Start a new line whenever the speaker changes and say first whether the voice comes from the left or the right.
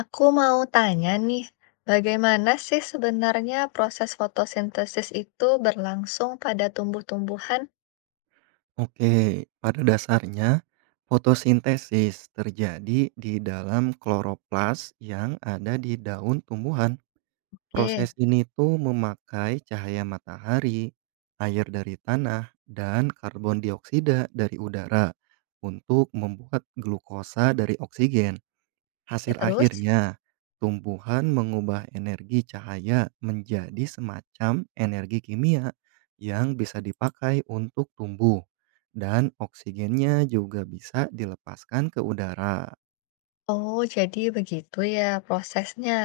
left: Aku mau tanya nih, bagaimana sih sebenarnya proses fotosintesis itu berlangsung pada tumbuh-tumbuhan?
right: Oke, pada dasarnya fotosintesis terjadi di dalam kloroplas yang ada di daun tumbuhan.
left: Oke,
right: Proses ini tuh memakai cahaya matahari, air dari tanah, dan karbon dioksida dari udara untuk membuat glukosa dari oksigen.
left: ya
right: Hasil
left: terus?
right: akhirnya, tumbuhan mengubah energi cahaya menjadi semacam energi kimia yang bisa dipakai untuk tumbuh dan oksigennya juga bisa dilepaskan ke udara.
left: Oh, jadi begitu ya prosesnya.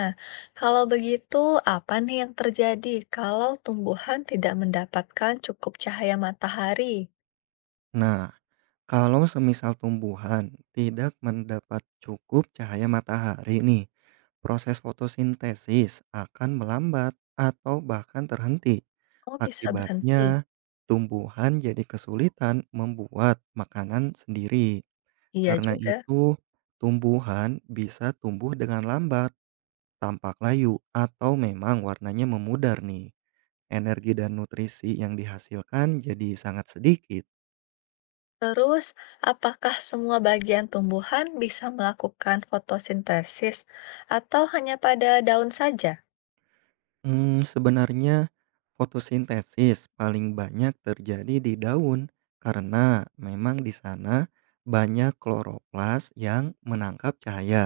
left: Kalau begitu, apa nih yang terjadi kalau tumbuhan tidak mendapatkan cukup cahaya matahari?
right: Nah, kalau semisal tumbuhan tidak mendapat cukup cahaya matahari nih, proses fotosintesis akan melambat atau bahkan terhenti.
left: Oh, bisa berhenti.
right: Akibatnya, tumbuhan jadi kesulitan membuat makanan sendiri.
left: Iya
right: Karena
left: juga.
right: itu, tumbuhan bisa tumbuh dengan lambat, tampak layu, atau memang warnanya memudar nih. Energi dan nutrisi yang dihasilkan jadi sangat sedikit.
left: Terus, apakah semua bagian tumbuhan bisa melakukan fotosintesis atau hanya pada daun saja?
right: Sebenarnya fotosintesis paling banyak terjadi di daun karena memang di sana banyak kloroplas yang menangkap cahaya.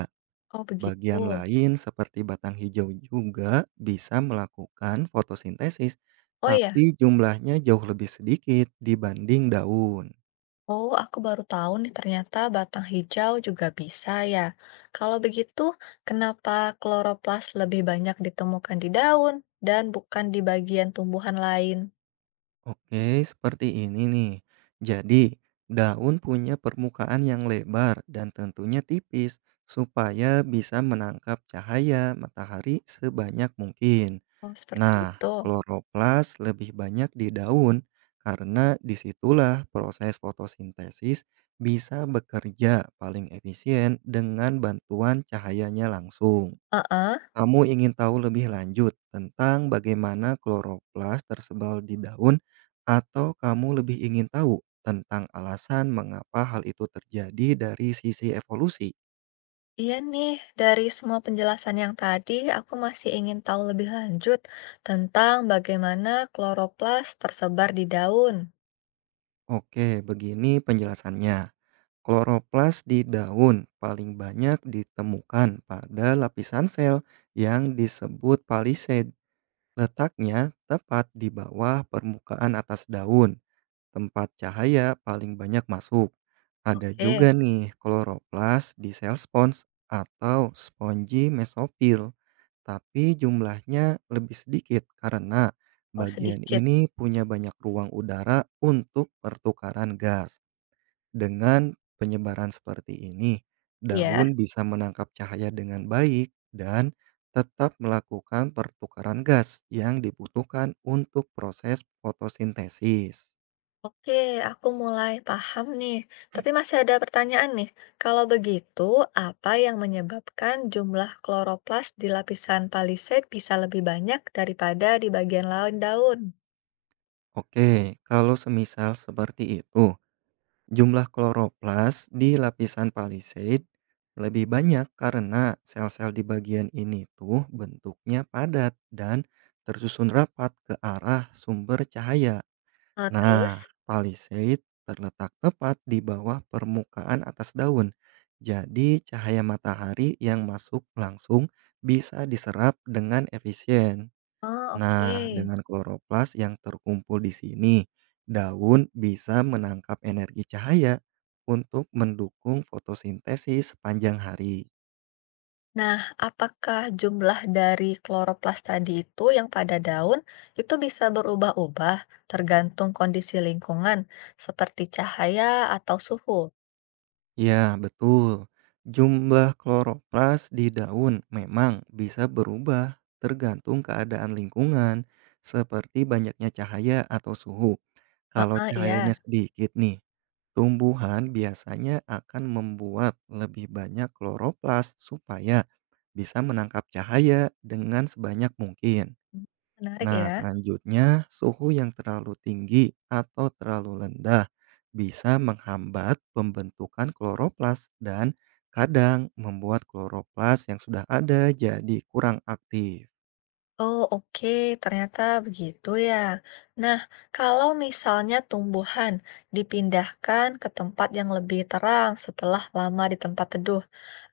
left: Oh begitu.
right: Bagian lain seperti batang hijau juga bisa melakukan fotosintesis,
left: Oh ya,
right: tapi jumlahnya jauh lebih sedikit dibanding daun.
left: oh aku baru tahu nih ternyata batang hijau juga bisa ya. Kalau begitu, kenapa kloroplas lebih banyak ditemukan di daun dan bukan di bagian tumbuhan lain?
right: Oke, seperti ini nih. Jadi, daun punya permukaan yang lebar dan tentunya tipis supaya bisa menangkap cahaya matahari sebanyak mungkin.
left: Oh seperti
right: Nah,
left: itu.
right: kloroplas lebih banyak di daun karena disitulah proses fotosintesis bisa bekerja paling efisien dengan bantuan cahayanya langsung.
left: Heeh,
right: Kamu ingin tahu lebih lanjut tentang bagaimana kloroplas tersebar di daun atau kamu lebih ingin tahu tentang alasan mengapa hal itu terjadi dari sisi evolusi?
left: iya nih, dari semua penjelasan yang tadi, aku masih ingin tahu lebih lanjut tentang bagaimana kloroplas tersebar di daun.
right: Oke, begini penjelasannya. Kloroplas di daun paling banyak ditemukan pada lapisan sel yang disebut palisade. Letaknya tepat di bawah permukaan atas daun, tempat cahaya paling banyak masuk. Ada
left: Oke,
right: juga nih kloroplas di sel spons atau spongy mesofil, tapi jumlahnya lebih sedikit karena
left: oh
right: bagian
left: sedikit,
right: ini punya banyak ruang udara untuk pertukaran gas. Dengan penyebaran seperti ini,
left: iya.
right: daun bisa menangkap cahaya dengan baik dan tetap melakukan pertukaran gas yang dibutuhkan untuk proses fotosintesis.
left: Oke, aku mulai paham nih. Tapi masih ada pertanyaan nih. Kalau begitu, apa yang menyebabkan jumlah kloroplas di lapisan palisade bisa lebih banyak daripada di bagian lain daun?
right: Oke, kalau semisal seperti itu, jumlah kloroplas di lapisan palisade lebih banyak karena sel-sel di bagian ini tuh bentuknya padat dan tersusun rapat ke arah sumber cahaya.
left: Nah,
right: Nah,
left: terus?
right: palisade terletak tepat di bawah permukaan atas daun. Jadi, cahaya matahari yang masuk langsung bisa diserap dengan efisien.
left: Oh,
right: Nah,
left: oke.
right: dengan kloroplas yang terkumpul di sini, daun bisa menangkap energi cahaya untuk mendukung fotosintesis sepanjang hari.
left: Nah, apakah jumlah dari kloroplas tadi itu yang pada daun itu bisa berubah-ubah tergantung kondisi lingkungan, seperti cahaya atau suhu?
right: Ya, betul. Jumlah kloroplas di daun memang bisa berubah tergantung keadaan lingkungan, seperti banyaknya cahaya atau suhu. Kalau
left: Ah, iya.
right: cahayanya sedikit nih, tumbuhan biasanya akan membuat lebih banyak kloroplas supaya bisa menangkap cahaya dengan sebanyak mungkin.
left: Hmm, menarik
right: Nah,
left: ya.
right: selanjutnya suhu yang terlalu tinggi atau terlalu rendah bisa menghambat pembentukan kloroplas dan kadang membuat kloroplas yang sudah ada jadi kurang aktif.
left: Oh, oke, ternyata begitu ya. Nah, kalau misalnya tumbuhan dipindahkan ke tempat yang lebih terang setelah lama di tempat teduh,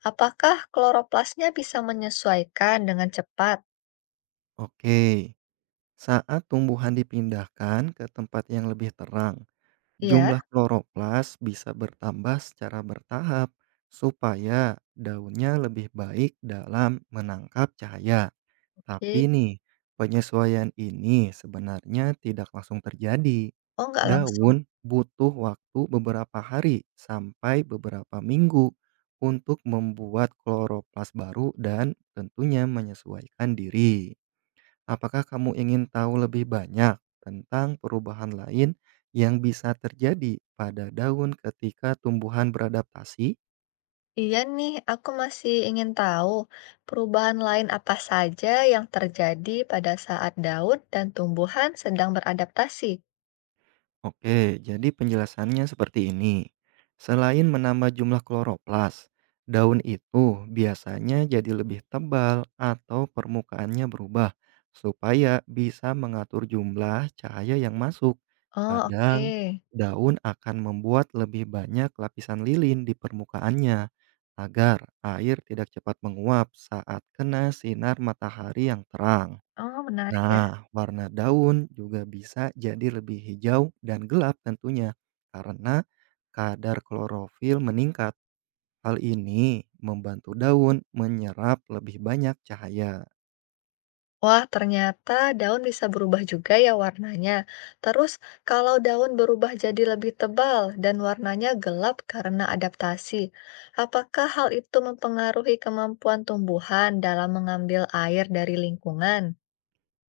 left: apakah kloroplasnya bisa menyesuaikan dengan cepat?
right: Oke, saat tumbuhan dipindahkan ke tempat yang lebih terang, jumlah
left: Iya.
right: kloroplas bisa bertambah secara bertahap supaya daunnya lebih baik dalam menangkap cahaya.
left: Oke.
right: Tapi nih, penyesuaian ini sebenarnya tidak langsung terjadi.
left: Oh, nggak langsung.
right: Daun butuh waktu beberapa hari sampai beberapa minggu untuk membuat kloroplas baru dan tentunya menyesuaikan diri. Apakah kamu ingin tahu lebih banyak tentang perubahan lain yang bisa terjadi pada daun ketika tumbuhan beradaptasi?
left: Iya nih, aku masih ingin tahu perubahan lain apa saja yang terjadi pada saat daun dan tumbuhan sedang beradaptasi.
right: Oke, jadi penjelasannya seperti ini. Selain menambah jumlah kloroplas, daun itu biasanya jadi lebih tebal atau permukaannya berubah supaya bisa mengatur jumlah cahaya yang masuk.
left: Oh,
right: Kadang
left: oke.
right: daun akan membuat lebih banyak lapisan lilin di permukaannya agar air tidak cepat menguap saat kena sinar matahari yang terang.
left: Oh, menarik ya.
right: Nah, warna daun juga bisa jadi lebih hijau dan gelap tentunya karena kadar klorofil meningkat. Hal ini membantu daun menyerap lebih banyak cahaya.
left: Wah, ternyata daun bisa berubah juga ya warnanya. Terus, kalau daun berubah jadi lebih tebal dan warnanya gelap karena adaptasi, apakah hal itu mempengaruhi kemampuan tumbuhan dalam mengambil air dari lingkungan?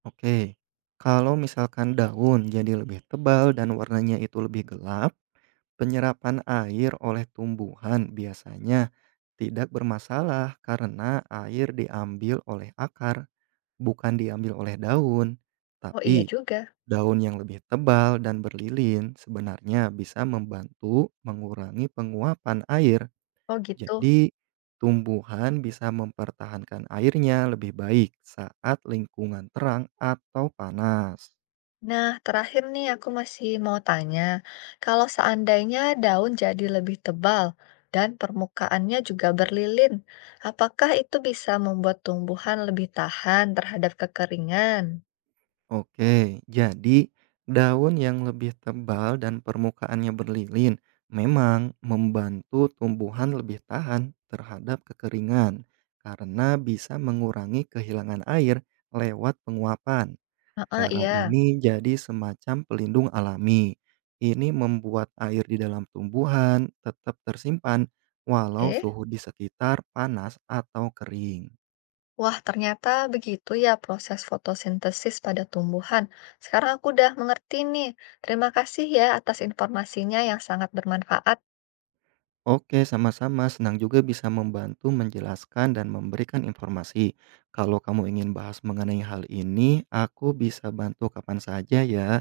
right: Oke, kalau misalkan daun jadi lebih tebal dan warnanya itu lebih gelap, penyerapan air oleh tumbuhan biasanya tidak bermasalah karena air diambil oleh akar, bukan diambil oleh daun.
left: Oh iya
right: Tapi
left: juga.
right: daun yang lebih tebal dan berlilin sebenarnya bisa membantu mengurangi penguapan air.
left: Oh gitu.
right: Jadi, tumbuhan bisa mempertahankan airnya lebih baik saat lingkungan terang atau panas.
left: Nah, terakhir nih aku masih mau tanya, kalau seandainya daun jadi lebih tebal dan permukaannya juga berlilin, apakah itu bisa membuat tumbuhan lebih tahan terhadap kekeringan?
right: Oke, jadi daun yang lebih tebal dan permukaannya berlilin memang membantu tumbuhan lebih tahan terhadap kekeringan karena bisa mengurangi kehilangan air lewat penguapan.
left: Heeh,
right: Cara
left: iya.
right: ini jadi semacam pelindung alami. Ini membuat air di dalam tumbuhan tetap tersimpan walau
left: Oke.
right: suhu di sekitar panas atau kering.
left: Wah, ternyata begitu ya proses fotosintesis pada tumbuhan. Sekarang aku udah mengerti nih. Terima kasih ya atas informasinya yang sangat bermanfaat.
right: Oke, sama-sama. Senang juga bisa membantu menjelaskan dan memberikan informasi. Kalau kamu ingin bahas mengenai hal ini, aku bisa bantu kapan saja ya.